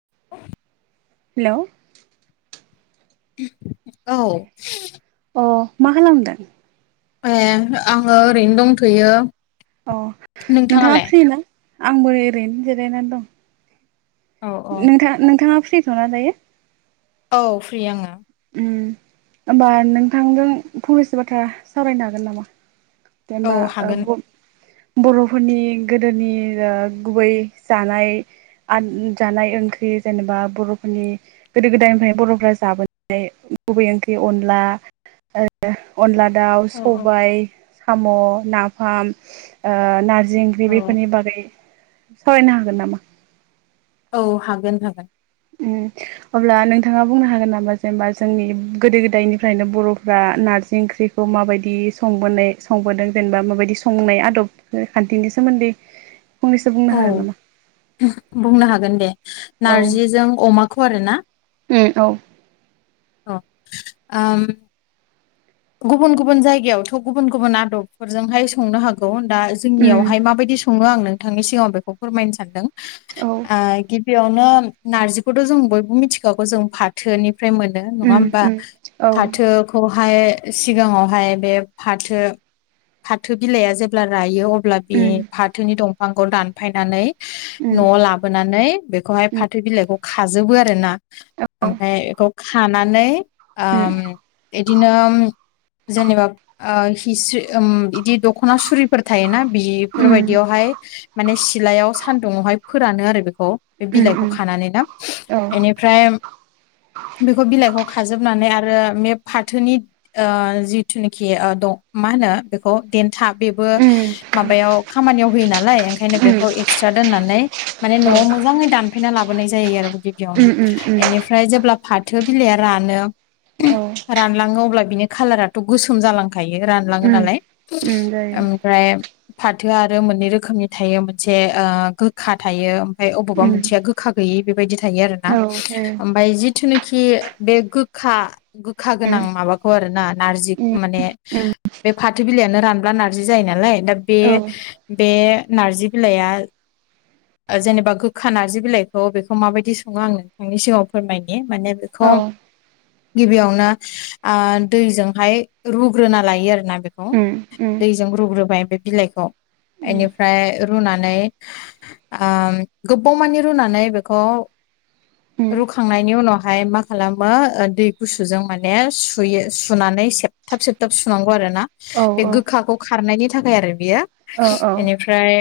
[inaudible] Hello. औ। अ मा खालामदों? ए आङो ओरैनो दंथ'यो। अ नोंथाङा नोंथाङालाय? फ्रि ना आंबो ओरैनो जिरायनानै दं। औ औ नोंथां नोंथाङा फ्रिथ'ना दायो? औ फ्रि आङो। उम होमबा नोंथांजों फंनैसो बाथ्रा सावरायनो हागोन नामा? औ जेनेबा ओ हागोन बुम बर'फोरनि गोदोनि ओ गुबै जानाय आन जानाय ओंख्रि जेनेबा बर'फोरनि गोदो गोदायनिफ्राय बर'फ्रा जाबोनाय गुबै ओंख्रि अनला ओ अनला दाउ औ औ सबाय साम' नाफाम ओ नारजि जि ओंख्रि औ बेफोरनि बागै सावरायनो हागोन नामा? औ हागोन हागोन। उम अब्ला नोंथाङा बुंनो हागोन नामा? जेनबा जोंनि गोदो गोदायनिफ्रायनो बर'फ्रा ना नारजि ओंख्रिखौ माबायदि संबोनाय संबोदों जेनेबा माबायदि संनाय आदब खान्थिनि सोमोन्दै दै फंनैसो औ बुंनो हागोन नामा? बुंनो हागोन दे औ नारजिजों अमाखौ आरो ना? उम औ। औ आम गुबुन गुबुन जायगायावथ' गुबुन गुबुन आदबफोरजोंहाय संनो हागौ। दा उम जोंनियावहाय माबायदि सङो आं नोंथांनि सिगाङाव बेखौ फोरमायनो सानदों औ आ गिबि गिबियावनो नारजिखौथ' जों बयबो मिथिखागौ जों फाथोनि फ्राय मोनो नङा उम होमबा उम औ फाथोखौहाय सिगाङावहाय बे फाथो फाथो बिलाइआ जेब्ला रायो अब ब्ला बे उम फाथोनि दंफांखौ दानफायनानै उम उम न'आव लाबो नानै बेखौहाय फाथो बिलाइखौ खाजोबो आरोना औ ओमफ्राय एखौ खा खानानै उम आम इदिनो जेनेबा ओ हिस्रि ओम इदि दखना सुरिफोर थायोना उम बिफोरबायदियावहाय माने सिलायाव सानदुङावहाय हाय फोरानो आरो बेखौ बे बिलाइखौ उम खानानै ना औ उम औ उम एनिफ्राय बेखौ बिलाइखौ खाजोबनानै आरो बे फाथोनि ओ जिथुनाखि ओ दग मा होनो बेखौ देन था बेबो माबायाव खामानियाव होयो नालाय ओंखायनो बेखौ एक्सट्रा दोननानै माने न'आव मोजाङै दानफैना लाबोनाय जायो आरो गिबियावनो उम एनिफ्राय जेब्ला फाथो बिलाइआ रानो औ रानलाङो अब्ला बिनि खालाराथ' गोसोम जालांखायो रानलाङो उम नालाय उम जायो ओमफ्राय फाथोआ आरो मोननै रोखोमनि थायो मोनसे ओ गोखा थायो ओमफफ्राय अबावबा उम मोनसेया गोखा गै यि बेबायदि थायो आरोना औ जायो ओबाय जिथु नाखि बे गोखा गोखा गोनां उम माबा खौ आरो ना नारजि खौ उम माने उम बे फाथो बिलाइयानो रानब्ला नारजि जायो नालाय दा बे औ बे नारजि बिलाइया ओ जेनेबा गोखा नारजि बिलाइखौ बेखौ माबायदि सङो आं नोंथांनि सिगाङाव फोरमायनो ए माने बेखौ औ गिबियावनो ओ दैजोंहाय रुग्रोना लायो आरोना बेखौ उम उम दैजों रुग्रो बाय बे बिलाइखौ उम एनिफ्राय रुनानै ओ गोबावमानि रुनानै बेखौ उम रुखांनायनि उनावहाय मा खालामो ओ दै गुसुजों माने सु- यो सुनानै सेबथाब सेबथाब सुनांगौ आरो ना औ बे औ गोखाखौ खारनायनि थाखाय आरो बियो औ औ एनिफ्राय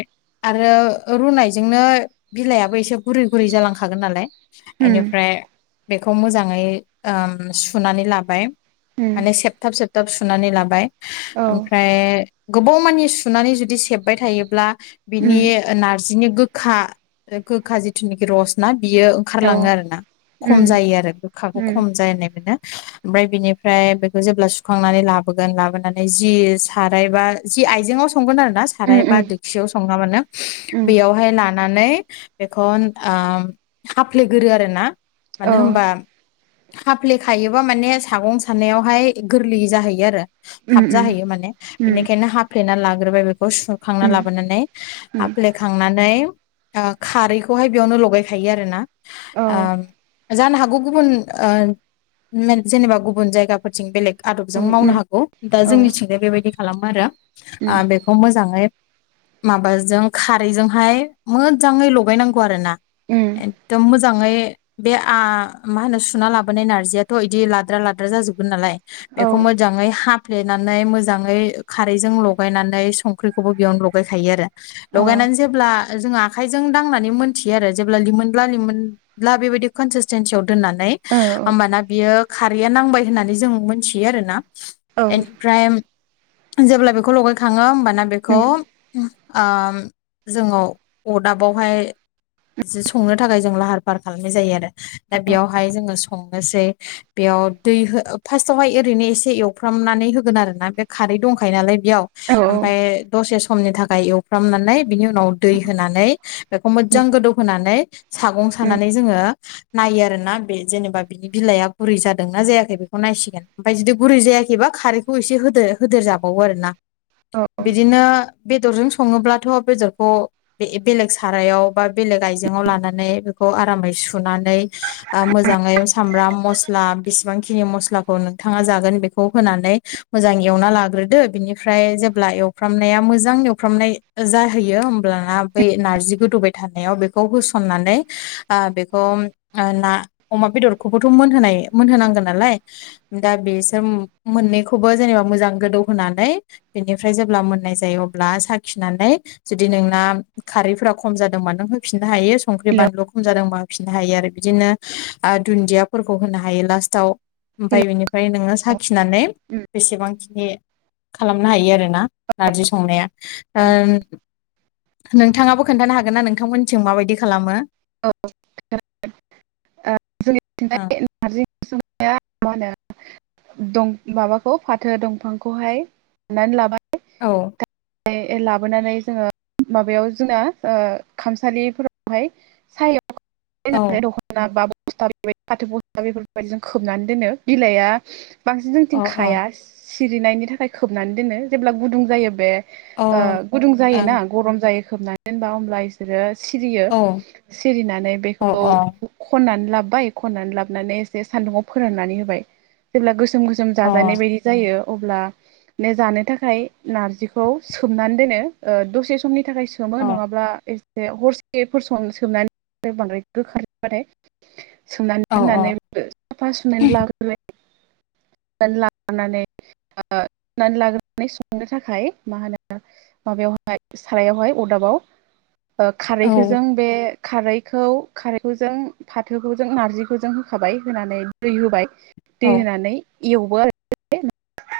आरो रुनायजोंनो बिलाइाबो एसे गुरै गुरै जालांखागोन नालाय उम एनिफ्राय बेखौ मोजाङै ओम सुनानै लाबाय उम माने सेबथाब सेबथाब सुनानै लाबाय औ ओमफ्राय गोबाव मानानि सुनानै जुदि सेबबाय थायोब्ला बिनि उम नारज जिनि गोखा गोखा जिथुनाखि रसना बियो औ ओंखारलाङो आरोना खम उम जायो आरो गोखाखौ उम खम जानाय मोनो ओमफ्राय बिनि फ्राय बेखौ जेब्ला सुखांनानै लाबोगोन लाबोनानै जि साराय बा जि आइजेंआव संगोन आरो ना उम औ उम साराय बा दिखसियाव सं मानो उम बेयावहाय लानानै बेखौ ओ हाफ्ले गोरो आरोना मानो औ होमबा हाफ्ले खायोबा माने सागं सानायावहाय गोरलैयै जाहैयो आरो उम थाब उम जाहैयो माने औ बेनिखायनो हाफ्लेना ला ग्रोबाय बेखौ सुखांना उम लाबोनानै औ हफ्लेखांनानै ओ खारैखौहाय बेयावनो लगायखायो आरो ना अ औ उम औ ओ जानो हागौ गुबुन ओ जेनेबा गुब बुन जायगाफोरथिं बेलेग आदबजों उम मावनो उम हागौ दा औ जोंनिथिंजाय बेबायदि खालामो आरो ओ बेखौ मोजाङै माबाजों खारैजोंहाय मोजाङै लगायनांगौ आरो ना एखदम मोजाङै बे आ मा होनो सुना लाबोनाय नारजियाथ' बिदि लाद्रा ला द्रा जाजोबगोन नालाय बेखौ मोजांयै हा फ्लेनानै मोजांयै खारैजों लगायनानै संख्रिखौबो बेयावनो लगायखायो आरो लगायना नै जेब्ला जों आखाइजों दांनानै मोनथियो आरो जेब्ला लिमोनल्ला लिमोनल्ला बेबायदि कनसिसटेन ज' दोननानै ओमबाना बियो खारै बियो नांबाय होननै जों मिनथियो आरोना एमफ्रय जेब्ला बेखौ लगायखाङो होमबाना बेखौ ओ जोङो अदाबावहाय जि संनो थाखाय जों लाहार फाहार खालामनाय जायो आरो दा बेयावहाय जोङो संनोसै बेयाव दै हो फार्स्टावहाय ओरैनो एसे एवफ्रामनानै होगोन आरो ना बे खारै दंखायो नालाय बेयाव ओमफाय दसे समनि थाखाय एवफ्रामनानै बिनि उनाव दै होनानै बेखौ मोजां गोदौ होनोनानै सागं सनानै जोङो नायो आरोना बे जेनेबा बिनि बिलाइआ गुरै जादोंना जायाखै बेखौ नायसिगोन ओमफ्राय जुदि गुरै जायाखैबा खारैखौ एसे होदो होदेर जाबावो आरो ना बिदिनो बेदरजों सङोब्लाथ' बेदरखौ बे बेलेग सारायाव बा बेलेग आइजेंआव लानानै बेखौ आरामै सुनानै आ मोजाङै सामब्राम मस मस्ला बिसिबांखिनि मस्लाखौ नोंथाङा जागोन बेखौ होनानै मोजां एवना लाग्रोदो बिनिफ्राय ओमफ्राय जेब्ला एवफ्रामनाया मोजां एवफ्रामनाय जाहैयो होमब्ला बै नारजि गोदौबाय थानाय याव बेखौ होसननानै आ बेखौ ना अमा बेदरखौबोथ मोनहोनाय मोनहोनांगोन नालाय दा बिसोर मोननैखौबो जेनेबा मोजां गोदौ होनानै बेनिफ्राय जेब्ला मोननाय जायो अब्ला साखिनानै जुदि नोंना खारैफोरा खम जादोंमोन होफिननो हायो संख्रि हेलौ बानलु खम जादोंबा होफिननो हायो आरो बिदिनो दुन्दियाफोरखौ होनो हायो हायो लास्टाव ओमफ्राय हेलौ बिनिफ्राय नोङो साखिनानै उम बेसेबांखिनि खालामनो हायो आरोना नारजि संनाया नोंथाङाबो खोन्थानो हागोन ना नोंथांमोननिसिम माबायदि खालामो [inaudible] [unintelligible] दं माबाखौ फाथो दंफांखौहाय दाननानै लाबाय औ फाय लाबोनानै जोङो माबायाव जोंना खामसालिफोरावहाय औ सायाव दखना बा फस्थाबेबायदि फाथो बस्था बेफोरबायदि जों खोबनानै दोनो बिलाइआ बांसिन अ जोंथिं खाया अ सिरिनायनि थाखाय खोबनानै दोनो जेब्ला गुदुं जायो बे ओ गुदुं अ जायो ना गरम जायो खोबनानै दोनबा होमब्ला बिसोरो सिरियो ओं सिरिनानै औ बेखौ अ खननानै लाबाय खनानै लाबनानैसे सान्दुंआव फोराननानै होबाय जेब्ला गोसोम गोसोम अ जाजानाय बायदि जायो अब्ला नों जानो थाखाय नारजिखौ खौ सोमनानै दोनो दसे समनि थाखाय सोमो अ नङाब्ला हरसेफोरसो सम सोमनानै बांद्राय गोखाथार जाबाथाय सोंमनानै औ दोननानै साफा सुनानै लाग्रोबाय नानै लाग्रोनानै ओ सुनानै लाग्रोनानै संनो थाखाय मा होनो माबायावहाय सारायावहाय अरदाबाव औ खारैखो जों बे खारैखौ खारैखौ जों फाथोखौ जों नार्जिखौ जों होखाबाय होनानै दै होबाय औ दै होनानै एवबो आरो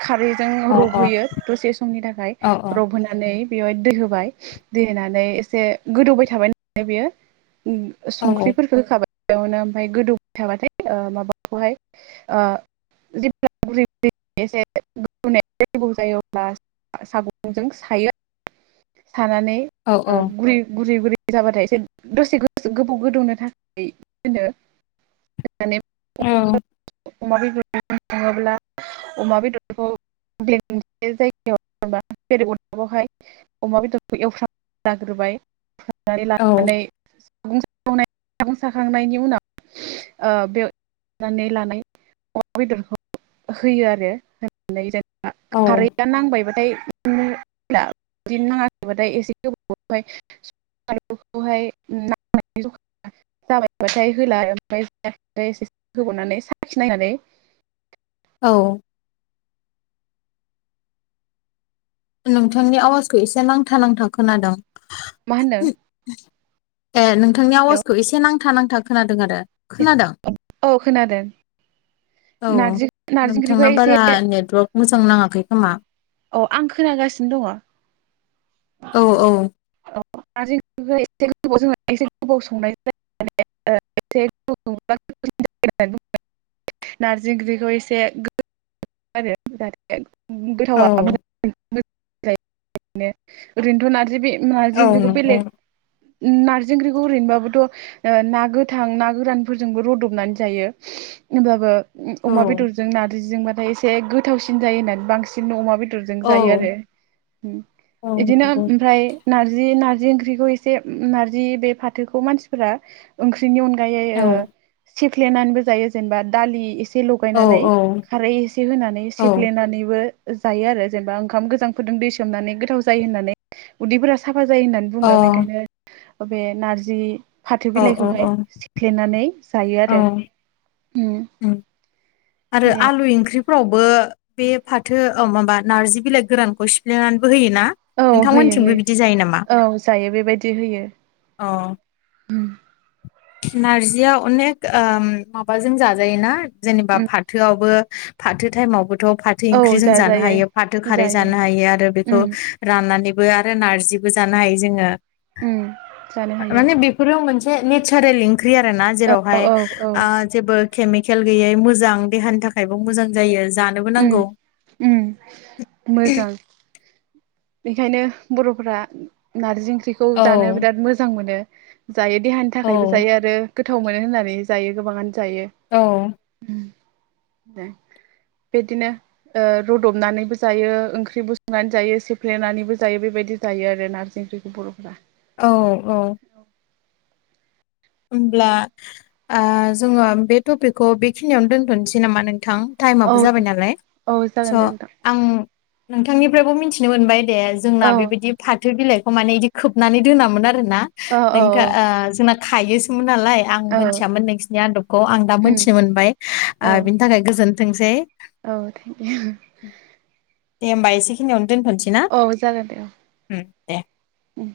खारै जों औ रबहोयो दसे समनि थाखाय औ रबहोनानै बेवाय दै होबाय दै होनानै एसे गोदौबाय थाबाय होननानै बेयो संख्रिफोरफोरखो होखाबाय बेयावनो ओमफ्राय गोदौबाय थाबाथाय माबाखौहाय ओ [unintelligible] [unintelligible] सानानै औ गुरै गुरै गुरै जाबाथाय एसे दसे गोबाव गोदौनो थाखाय दोनो औ अमा बेदर सङोब्ला अमा बेदरखौ बे मोनसे जायगायाव जेनबा बेलेग अदाबावहाय अमा बेदरखौ एवफ्राम जाग्रोबाय जाग्रोनानै औ लानानै [unintelligible] अमा बेदरखौ होयो आरो होननानै जेनबा खारैआ नांबायबाथाय माने [unintelligible] [unintelligible] जाबायबाथाय होला आरो ओमफ्राय इसे होबावनानै साखि नायनानै औ नोंथांनि आवाजखौ एसे नांथा नांथा खोनादों मा होन्दों? ए नोंथांनि आवाजखौ एसे नांथा नांथा खोनादों आरो । औ खोनादो । औ नोंथाना बारा एसे नेटवार्क मोजां नाङाखै खोमा । अ आं खोनागासिनो दङ । औ औ । [unintelligible] [unintelligible] नारजि ओंख्रि एसे [unintelligible] [unintelligible] औ ओरैनोथ' नारजिबे नारजि औ ओंख्रिखौ नंगौ बेलेग नारजि ओंख्रिखौ ओरैनोबाबोथ' ना गोथां ना गोरानफोरजोंबो रदबनानै जायो । होमबाबो अमा औ बेदरजों नारजिजोंबाथाय एसे गोथावसिन जायो होननानै बांसिन अमा बे थ्रुजों औ जायो आरो औ नंगौ बिदिनोफ ओमफ्राय नारजि नात जि ओंख्रिखौ एसे नारजि बे फाथोखौ मानसिफोरा ओंख्रिनि अनगायै ओ सेफ्लेनानैबो जायो जेनेबा दालि एसे औ लगायनानै खारै एसे होनानै औ सेफ्लेनानैबो ओ जायो आरो जेनेबा ओंखाम गोजां फोदों दै सोमनानै गोथाव जायोहोननानै उदैफोरा सा फा जायो होननानै अ बुङो मेनथायखोद ओबे नारजि फाथो औ बिलाइखौहाय औ सिख्लेनानै जायो औ आरो । उम हो । आरो आलु ओंख्रिफ्रावबो बे फाथो ओ माबा नारजि बिलाइ गोरानखौ सिफ्लेनान बो होयोना औ होयो नोंथांमोननिथिमबो होयो बिदि जायो नामा? औ जायो बेबायदि होयो अ । [unintelligible] नारजिया अनेक ओम माबाजों जाजायोना जेनेबा उम फाथोआवबो फाथो थायमाव बोद थ फाथो औ ओंख्रि जों जानो जाजायो हायो फाथो खारै जायो जानो हायो आरो बेखौ उम राननानै बो आरो नारजिबो जानो हायो जोंयो उम जानो हायो माने बेफोरो मोस हे नेचारेल ओंख्रि आरो ना औ जेरावहाय औ औ आ जेबो केमिकेल गैयै मोजां ओं देहानि थाखायबो मोजां जायो । उ उ मोजां । बेखायनो बर'फ्रा नारजि ओंख्रिखौ जानो औ बिराद मोजां मोनो । जायो देहानि थाखायबो औ जायो आरो गोथाव मोनो होननानै जायो गोबाङानो जायो औ । दे बेदिनो ओ रुदबनानैबो जायो ओंख्रि बुसंनानै जायो सेफ्लेनानैबो जायो बेबायदि जाय थायो आरो नारजि ओंख्रिखौ बर'फ्रा औ औ । होमब्ला आं जोङो बे टपिकखौ बेखिनियावनो दोनथ'नोसै नामा नों थां औ टाइमाबबो जाबाय नालाय औ स' जागोन दे नोंथां आं नोंथांनिफ्रायबो मिथिनो मोनबाय दे जोंना औ बेबायदि फाथो बिलाइखौ माने बिदि खोबनानै दोनामोन आरोन ना औ औ नोंथा ओ जोंना खायो सिन मु नालाय आं औ मोनथियामोन नोंसिनि आदबखौ आं दा उम मोनथिनो मोनबाय औ बिनि थाखाय गोजोन थोंसै औ थेंक य दे होमबा एसेखिनियावनो दोनथ'नोसै ना जागोन दे औ उम दे । उम